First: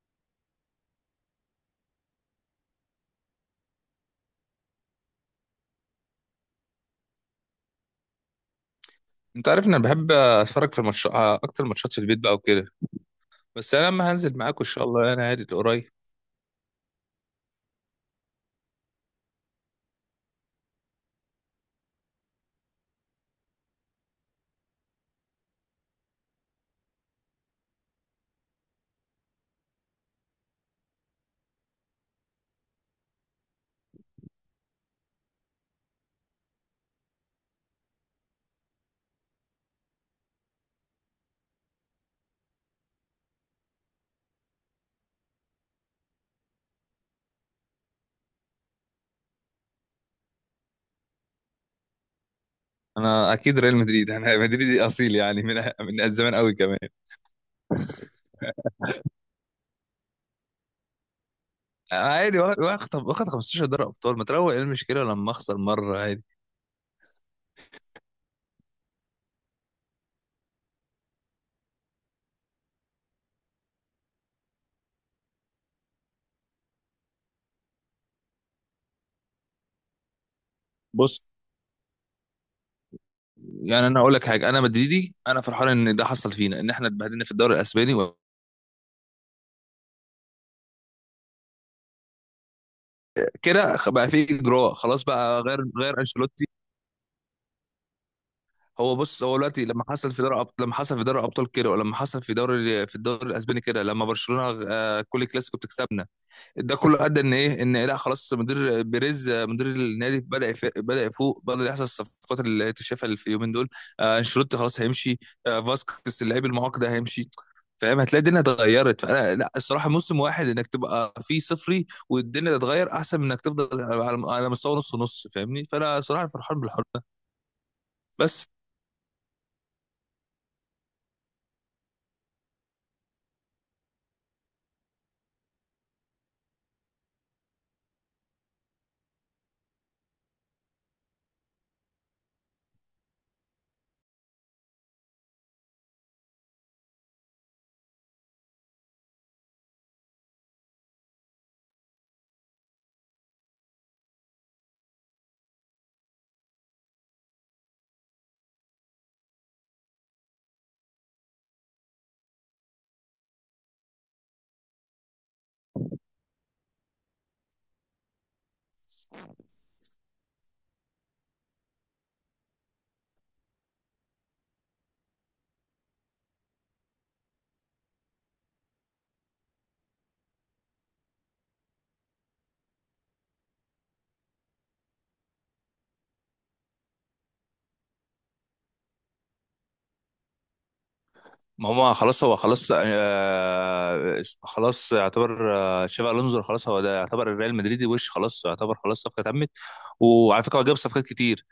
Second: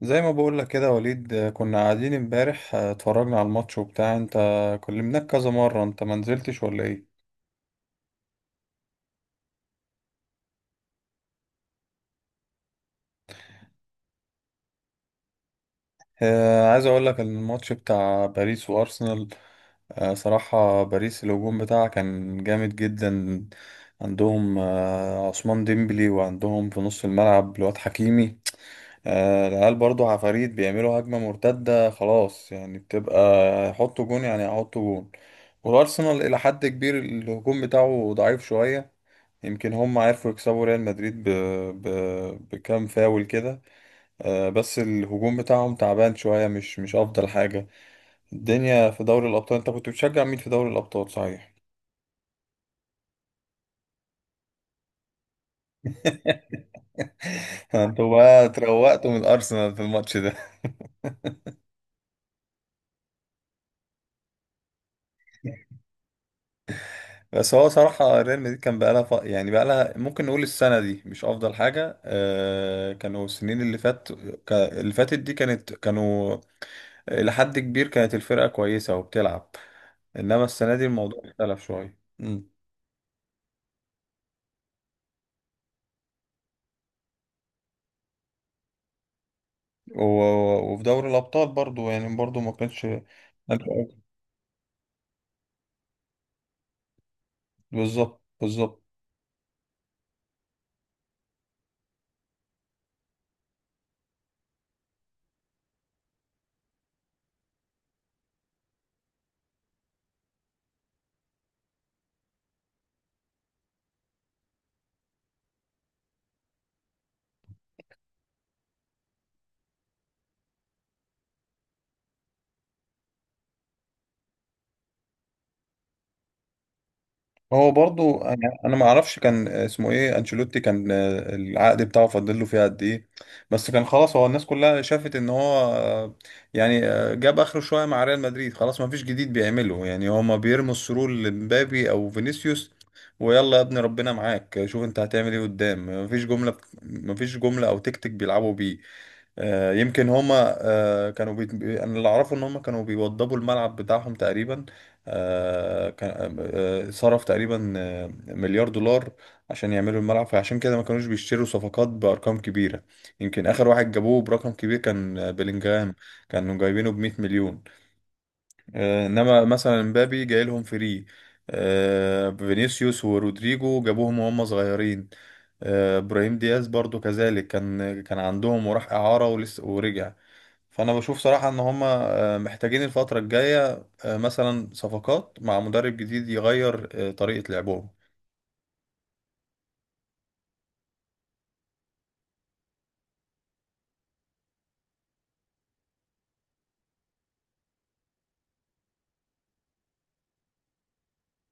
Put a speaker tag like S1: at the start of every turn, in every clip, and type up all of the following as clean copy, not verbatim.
S1: زي ما بقول لك كده وليد، كنا قاعدين امبارح، اتفرجنا على الماتش وبتاع. انت كلمناك كذا مرة انت ما نزلتش ولا ايه؟
S2: انت عارف ان انا بحب اتفرج في الماتش اكتر ماتشات في البيت بقى وكده. بس انا لما هنزل معاكم ان شاء الله انا عادي قريب.
S1: عايز اقول لك ان الماتش بتاع باريس وارسنال. صراحة باريس الهجوم بتاعها كان جامد جدا. عندهم عثمان ديمبلي، وعندهم في نص الملعب الواد حكيمي. العيال برضو عفاريت، بيعملوا هجمة مرتدة خلاص، يعني بتبقى يحطوا جون، يعني يحطوا جون. والارسنال الى حد كبير الهجوم بتاعه ضعيف شوية. يمكن هم عرفوا يكسبوا ريال مدريد ب... بكام فاول كده. بس الهجوم بتاعهم تعبان شوية، مش أفضل حاجة الدنيا في دوري الأبطال. أنت كنت بتشجع مين في دوري الأبطال صحيح؟
S2: انا اكيد ريال مدريد. انا مدريدي اصيل يعني من زمان قوي كمان.
S1: أنتوا بقى اتروقتوا من الأرسنال في الماتش ده؟
S2: انا عادي واخد 15 دوري ابطال، ما تروق ايه المشكله لما اخسر مره عادي.
S1: بس هو صراحة ريال مدريد كان بقالها يعني بقالها، ممكن نقول السنة دي مش أفضل حاجة. آه، كانوا السنين اللي اللي فاتت دي، كانوا إلى حد كبير كانت الفرقة كويسة وبتلعب. إنما السنة دي الموضوع
S2: بص،
S1: اختلف شوية.
S2: يعني انا هقول لك حاجه، انا مدريدي، انا فرحان ان ده حصل فينا، ان احنا اتبهدلنا في الدوري الاسباني
S1: وفي دوري الأبطال برضو، يعني برضو ما كانش.
S2: كده بقى في اجراء، خلاص بقى غير انشيلوتي.
S1: بالظبط، بالظبط.
S2: هو دلوقتي لما حصل في دوري الابطال كده، ولما حصل في الدوري الاسباني كده، لما برشلونه كل كلاسيكو بتكسبنا، ده كله ادى ان لا خلاص، مدير بيريز مدير النادي بدا بدا يفوق، بدا يحصل الصفقات اللي اتشافها اللي في اليومين دول. انشيلوتي خلاص هيمشي. فاسكس اللاعب المعاق ده هيمشي. فاهم، هتلاقي الدنيا اتغيرت. فانا لا، الصراحه موسم واحد انك تبقى فيه صفري والدنيا تتغير احسن من انك تفضل على مستوى نص فاهمني، فانا صراحه فرحان بالحوار ده.
S1: هو برضو أنا
S2: بس
S1: أنا ما أعرفش كان اسمه إيه أنشيلوتي، كان العقد بتاعه فاضل له فيه قد إيه، بس كان خلاص هو الناس كلها شافت إن هو، جاب آخره شوية مع ريال مدريد، خلاص ما فيش جديد بيعمله. يعني هما بيرموا السرور لمبابي أو فينيسيوس، ويلا يا ابني ربنا معاك شوف انت هتعمل ايه قدام. مفيش جملة، او تكتيك بيلعبوا بيه. يمكن هما انا اللي اعرفه ان هما كانوا بيوضبوا الملعب بتاعهم تقريبا. آه، كان آه، صرف تقريبا مليار دولار عشان يعملوا الملعب، فعشان كده ما كانوش بيشتروا صفقات بارقام كبيره. يمكن اخر واحد جابوه برقم كبير كان بيلينجهام، كانوا جايبينه ب 100 مليون. انما مثلا مبابي جاي لهم فري. فينيسيوس ورودريجو جابوهم وهم صغيرين. ابراهيم دياز برضو كذلك، كان عندهم وراح اعاره ولسه ورجع. فانا بشوف صراحة ان هما محتاجين الفترة الجاية، مثلا صفقات مع مدرب جديد يغير طريقة لعبهم.
S2: ما هو خلاص يعتبر شافي الونزو، خلاص هو ده يعتبر الريال مدريدي وش، خلاص يعتبر خلاص صفقه تمت. وعلى فكره هو جاب صفقات كتير.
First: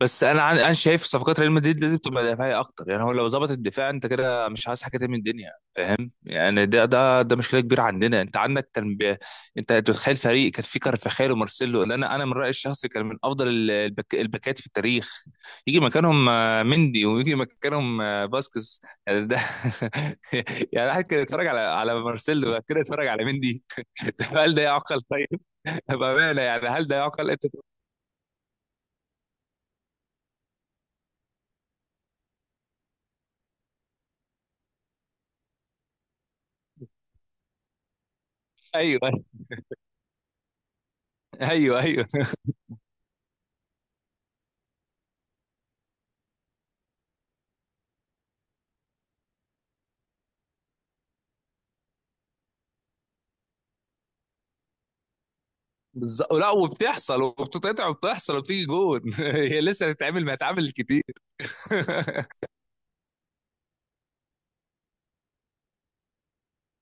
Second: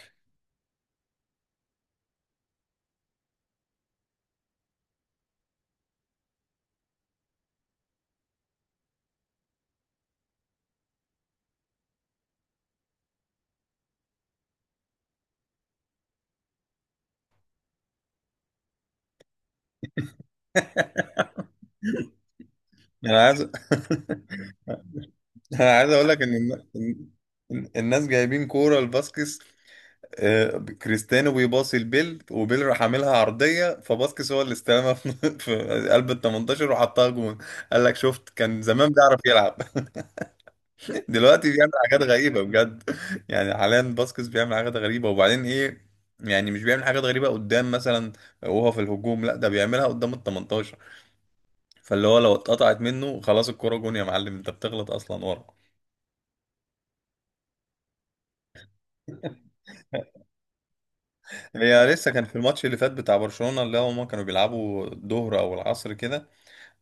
S2: بس انا شايف صفقات ريال مدريد لازم تبقى دفاعيه اكتر، يعني هو لو ظبط الدفاع انت كده مش عايز حاجه تاني من الدنيا، فاهم يعني؟ ده مشكله كبيره عندنا. انت عندك كان انت تتخيل فريق كان فيه كارفاخال ومارسيلو، اللي انا من رايي الشخصي كان من افضل الباكات في التاريخ، يجي مكانهم مندي ويجي مكانهم باسكس. يعني ده يعني واحد كان يتفرج على مارسيلو بعد كده يتفرج
S1: يعني
S2: على
S1: انا عايز
S2: مندي. هل ده يعقل طيب؟
S1: انا عايز اقول لك ان
S2: بامانه يعني هل ده
S1: الن-
S2: يعقل انت؟
S1: الناس جايبين كورة لباسكس. كريستيانو بيباصي لبيل، وبيل راح عاملها عرضية، فباسكس هو اللي استلمها في في قلب ال 18 وحطها جون. قال لك شفت كان زمان
S2: ايوه.
S1: بيعرف يلعب، دلوقتي بيعمل
S2: ايوه
S1: حاجات
S2: ايوه.
S1: غريبة بجد. يعني حاليا باسكس بيعمل حاجات غريبة. وبعدين ايه، يعني مش بيعمل حاجات غريبة قدام مثلا وهو في الهجوم، لا ده بيعملها قدام ال 18، فاللي هو لو اتقطعت منه خلاص الكرة جون يا معلم. انت بتغلط اصلا ورا.
S2: بالظبط، لا وبتحصل وبتتقطع وبتحصل وبتيجي جون. هي لسه هتتعمل، ما هتتعمل كتير.
S1: هي لسه كان في الماتش اللي فات بتاع برشلونة، اللي هما كانوا بيلعبوا الظهر او العصر كده.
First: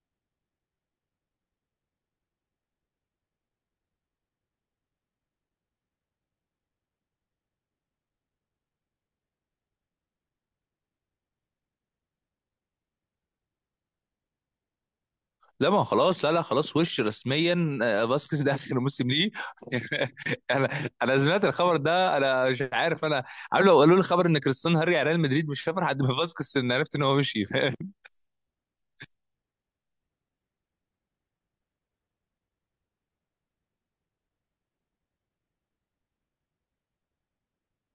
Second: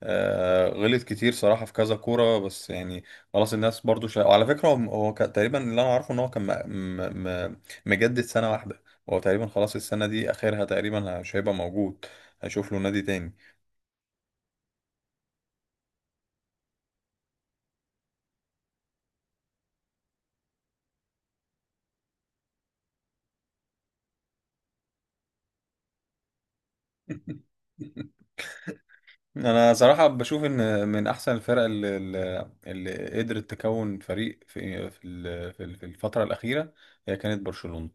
S1: غلط كتير صراحة في كذا كورة، بس يعني خلاص الناس برضو وعلى فكرة تقريبا اللي أنا عارفه إن هو كان م... مجدد 1 سنة، هو تقريبا خلاص السنة دي آخرها، تقريبا مش هيبقى موجود، هيشوف له نادي تاني.
S2: لا ما خلاص، لا لا خلاص وش، رسميا فاسكيز ده اخر موسم ليه. انا، انا سمعت الخبر ده، انا مش عارف، انا عارف لو قالوا لي خبر ان كريستيانو هاري على ريال مدريد مش هفرح قد ما فاسكيز، ان عرفت ان هو ممشي. فاهم؟
S1: أنا صراحة بشوف إن من أحسن الفرق اللي قدرت تكون فريق في الفترة الأخيرة، هي كانت برشلونة.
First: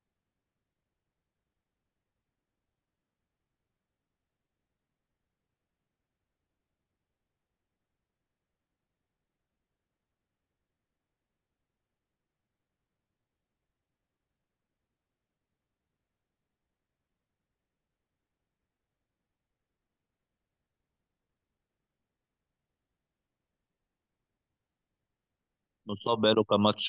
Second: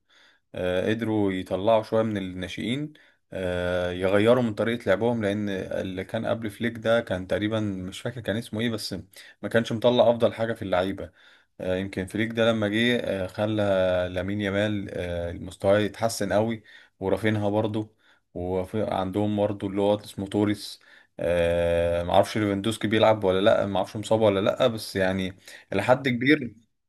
S1: قدروا يطلعوا شوية من الناشئين، يغيروا من طريقة لعبهم، لأن اللي كان قبل فليك ده كان تقريبا مش فاكر كان اسمه إيه، بس ما كانش مطلع أفضل حاجة في اللعيبة. يمكن فليك ده لما جه خلى لامين يامال مستواه يتحسن قوي، ورافينها برضه، وعندهم برضه اللي هو اسمه توريس. معرفش ليفاندوسكي بيلعب ولا لأ، معرفش مصاب ولا لأ، بس يعني إلى حد
S2: مصاب بقاله
S1: كبير.
S2: كام ماتش؟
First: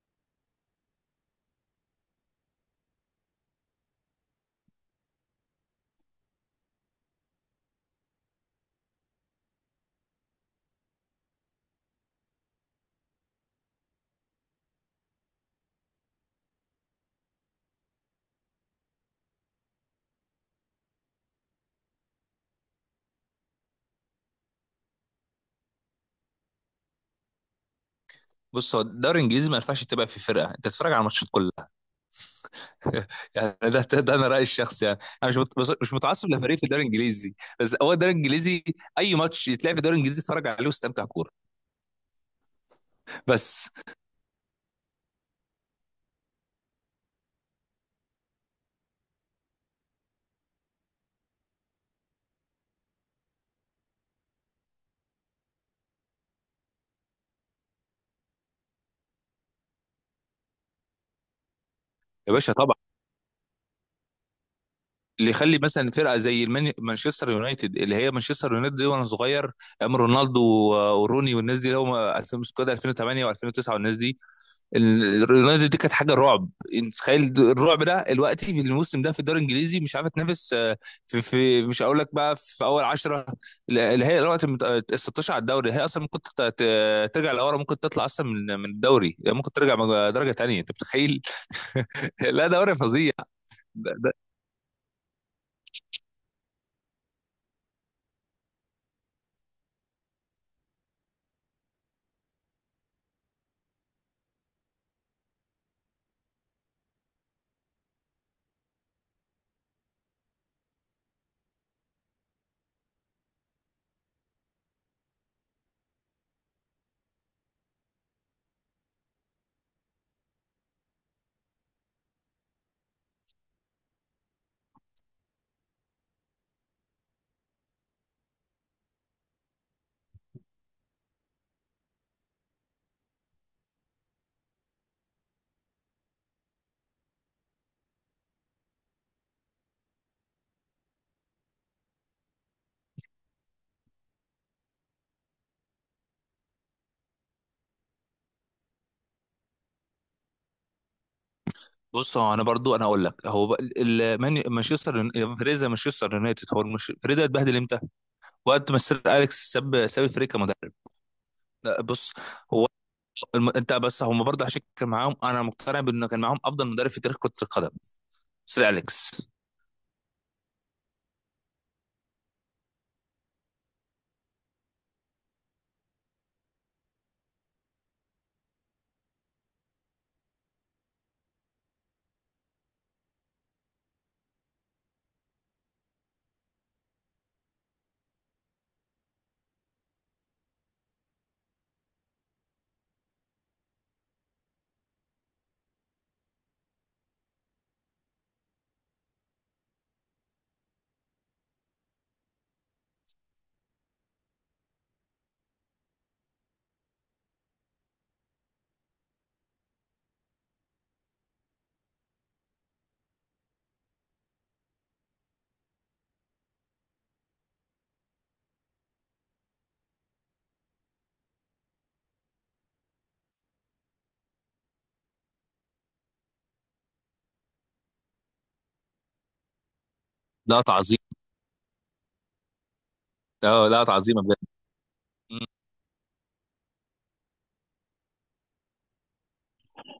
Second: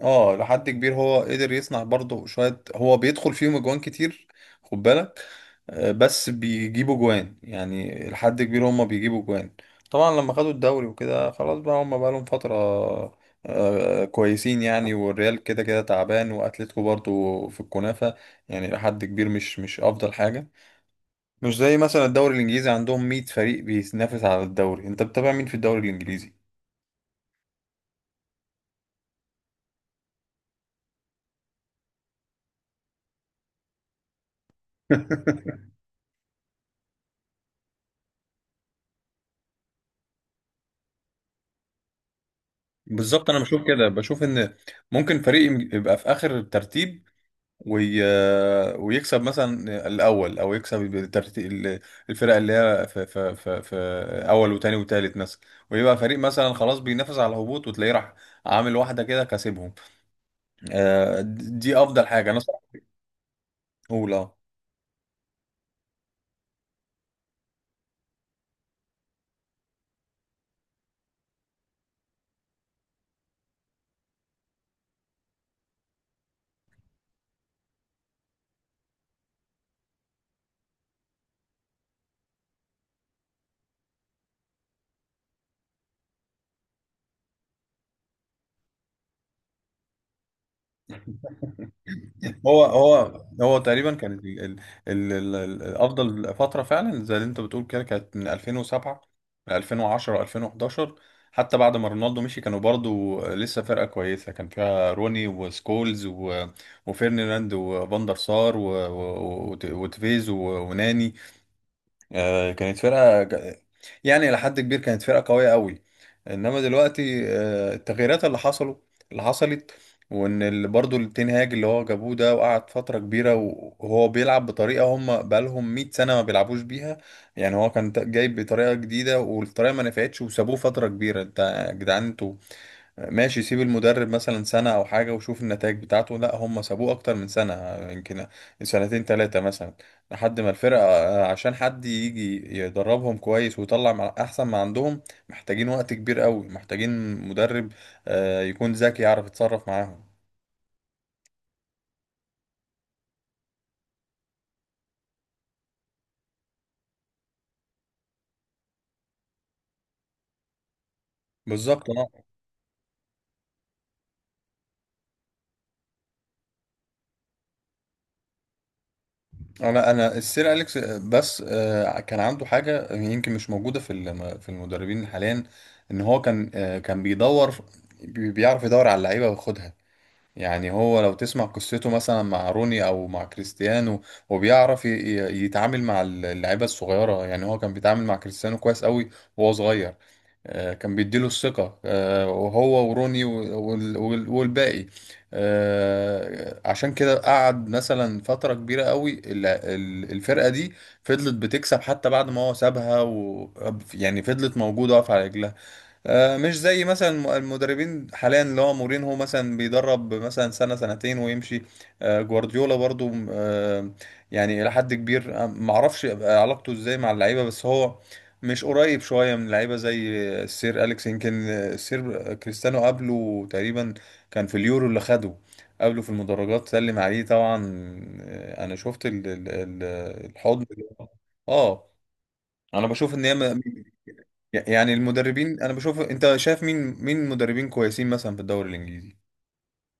S1: اه لحد كبير هو قدر يصنع برضه شوية، هو بيدخل فيهم اجوان كتير، خد بالك. بس بيجيبوا جوان، يعني لحد كبير هما بيجيبوا جوان. طبعا لما خدوا الدوري وكده خلاص بقى هما بقى لهم فترة كويسين، يعني والريال كده كده تعبان، واتلتيكو برضه في الكنافة، يعني لحد كبير مش افضل حاجة. مش زي مثلا الدوري الانجليزي، عندهم 100 فريق بينافس على الدوري. انت بتتابع مين في الدوري الانجليزي؟
S2: بص هو الدوري الانجليزي ما ينفعش تبقى في فرقه، انت تتفرج على الماتشات كلها. يعني ده انا رايي الشخصي، يعني انا مش مت- بص- مش متعصب لفريق في الدوري الانجليزي. بس هو الدوري الانجليزي، اي ماتش يتلعب في الدوري الانجليزي اتفرج عليه واستمتع كوره.
S1: بالظبط، انا بشوف
S2: بس
S1: كده، بشوف ان ممكن يبقى في اخر الترتيب وي... ويكسب مثلا الاول، او يكسب الترتيب الفرق اللي هي في اول وتاني وتالت مثلا، ويبقى فريق مثلا خلاص بينافس على الهبوط وتلاقيه راح عامل واحده كده كاسبهم. آه، دي افضل حاجه
S2: يا
S1: انا
S2: باشا،
S1: صراحه اقول.
S2: اللي يخلي مثلا فرقه زي مانشستر يونايتد، اللي هي مانشستر يونايتد دي وانا صغير، ايام رونالدو وروني والناس دي، اللي هم 2000 سكواد 2008 و2009 والناس دي، اليونايتد دي كانت حاجه رعب. انت تخيل الرعب ده دلوقتي في الموسم ده في الدوري الانجليزي مش عارفه تنافس. في مش هقول لك بقى في اول 10، اللي هي الوقت ال 16 على الدوري، هي اصلا ممكن ترجع لورا، ممكن تطلع اصلا من الدوري، ممكن ترجع درجه تانيه، انت متخيل؟ لا
S1: هو
S2: دوري فظيع.
S1: هو هو تقريبا كانت افضل فتره فعلا زي اللي انت بتقول كده، كانت من 2007 ل 2010 2011. حتى بعد ما رونالدو مشي كانوا برضو لسه فرقه كويسه، كان فيها روني وسكولز وفيرناند وفاندر سار وتيفيز وناني. آه، كانت فرقة ج- يعني إلى حد كبير كانت فرقة قوية قوي. إنما دلوقتي التغييرات اللي حصلت، وإن برضو التنهاج اللي هو جابوه ده وقعد فترة كبيرة وهو بيلعب بطريقة هم بقالهم 100 سنة ما بيلعبوش بيها. يعني هو كان جايب بطريقة جديدة، والطريقة ما نفعتش، وسابوه فترة كبيرة. أنت يا جدعان أنتوا ماشي سيب المدرب مثلا سنة أو حاجة وشوف النتائج بتاعته، لا هم سابوه أكتر من سنة، يمكن سنتين تلاتة مثلا، لحد ما الفرقة آه، عشان حد يجي يدربهم كويس ويطلع مع أحسن ما عندهم. محتاجين وقت كبير قوي، محتاجين مدرب يكون ذكي يعرف يتصرف معاهم.
S2: بص هو انا برضو اقول لك، هو بقى فريزا مانشستر يونايتد، هو مش فريزا، اتبهدل امتى؟ وقت ما سير اليكس ساب الفريق كمدرب. لا،
S1: بالظبط اه.
S2: بص، هو انت بس، هم برضه عشان كان معاهم، انا مقتنع بانه كان معاهم افضل مدرب في تاريخ كرة القدم، سير اليكس.
S1: لا انا السير اليكس، آه، بس آه، كان عنده حاجه يمكن مش موجوده في في المدربين حاليا، ان هو كان بيدور، بيعرف يدور على اللعيبه وياخدها. يعني هو لو تسمع قصته مثلا مع روني او مع كريستيانو، هو بيعرف يتعامل مع اللعيبه الصغيره. يعني هو كان بيتعامل مع كريستيانو كويس قوي وهو صغير، كان بيديله الثقه، وهو وروني والباقي. عشان كده قعد مثلا فتره كبيره قوي، الفرقه دي فضلت بتكسب حتى بعد ما هو سابها، و يعني فضلت موجوده واقفه على رجلها. مش زي مثلا المدربين حاليا، اللي هو مورينهو مثلا بيدرب مثلا سنة سنتين ويمشي. جوارديولا برضو يعني إلى حد كبير معرفش يبقى علاقته ازاي مع اللعيبة، بس هو مش قريب شوية من اللعيبة زي السير أليكس. يمكن السير كريستيانو قبله تقريبا، كان في اليورو اللي خده قبله في المدرجات سلم عليه طبعا. أنا شفت
S2: لا
S1: الحضن
S2: تعظيم.
S1: اه. انا بشوف ان هي
S2: لا لا تعظيم.
S1: يعني المدربين، انا بشوف انت شايف مين، مين مدربين كويسين مثلا في الدوري الانجليزي.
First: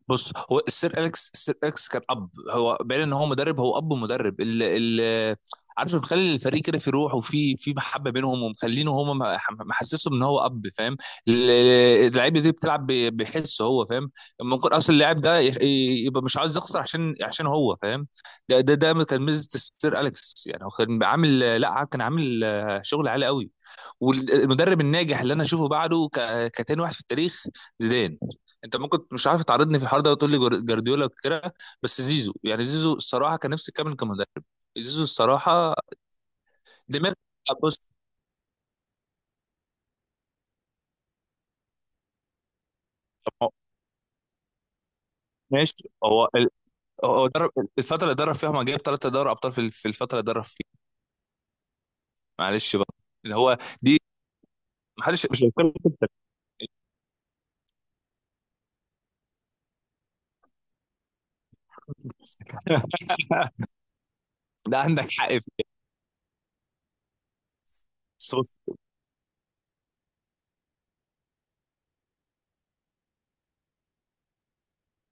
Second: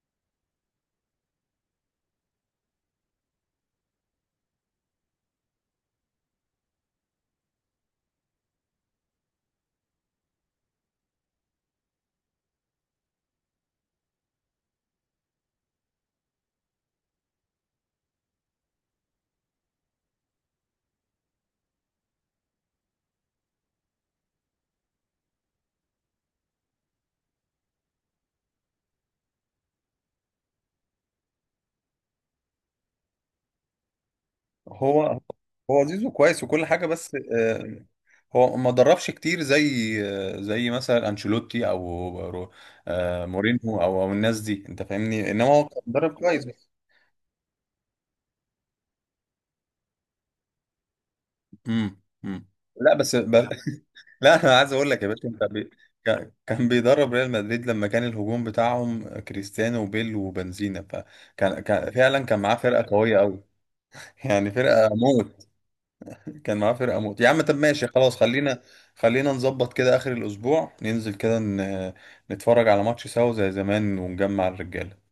S2: بص هو السير اليكس كان اب، هو بعيد ان هو مدرب، هو اب ومدرب ال ال عارف، مخلي الفريق كده في روح وفي في محبه بينهم، ومخلينه هم، محسسهم ان هو اب، فاهم؟ ال- اللعيبه دي بتلعب بحس، هو فاهم، ممكن اصلا اللاعب ده يبقى مش عاوز يخسر عشان عشان هو فاهم. ده كان ميزه السير اليكس، يعني هو كان عامل، لا كان عامل شغل عالي قوي. والمدرب الناجح اللي انا اشوفه بعده كتاني واحد في التاريخ، زيدان. انت ممكن مش عارف تعرضني في الحوار ده وتقول لي جارديولا وكده، بس زيزو يعني، زيزو الصراحه كان نفسي يكمل كمدرب. زيزو
S1: هو
S2: الصراحه
S1: هو زيزو كويس وكل حاجه،
S2: دماغ.
S1: بس
S2: بص
S1: هو ما دربش كتير زي زي مثلا انشيلوتي او
S2: هو-
S1: مورينهو أو الناس دي، انت فاهمني، انما هو كان
S2: ماشي،
S1: مدرب
S2: هو
S1: كويس بس.
S2: هو درب الفتره اللي درب فيها ما جاب ثلاثه دوري ابطال في في الفتره اللي درب فيها.
S1: امم.
S2: معلش
S1: لا
S2: بقى،
S1: بس
S2: اللي هو دي،
S1: لا انا عايز اقول لك يا
S2: محدش
S1: باشا
S2: مش هيتكلم كده.
S1: كان بيدرب ريال مدريد لما كان الهجوم بتاعهم كريستيانو وبيل وبنزينا، فكان كان فعلا كان معاه فرقه قويه قوي، يعني
S2: ده
S1: فرقة
S2: عندك حق
S1: موت.
S2: فيه.
S1: كان معاه فرقة موت يا عم. طب ماشي خلاص،
S2: بس
S1: خلينا
S2: بص،
S1: خلينا نظبط كده آخر الأسبوع ننزل كده نتفرج على ماتش سوا زي زمان ونجمع الرجالة.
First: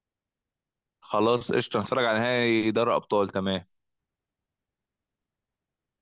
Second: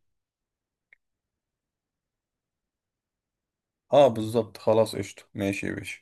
S2: خلاص قشطه نتفرج على نهائي دوري ابطال، تمام.
S1: اه بالظبط، خلاص قشطة، ماشي يا باشا.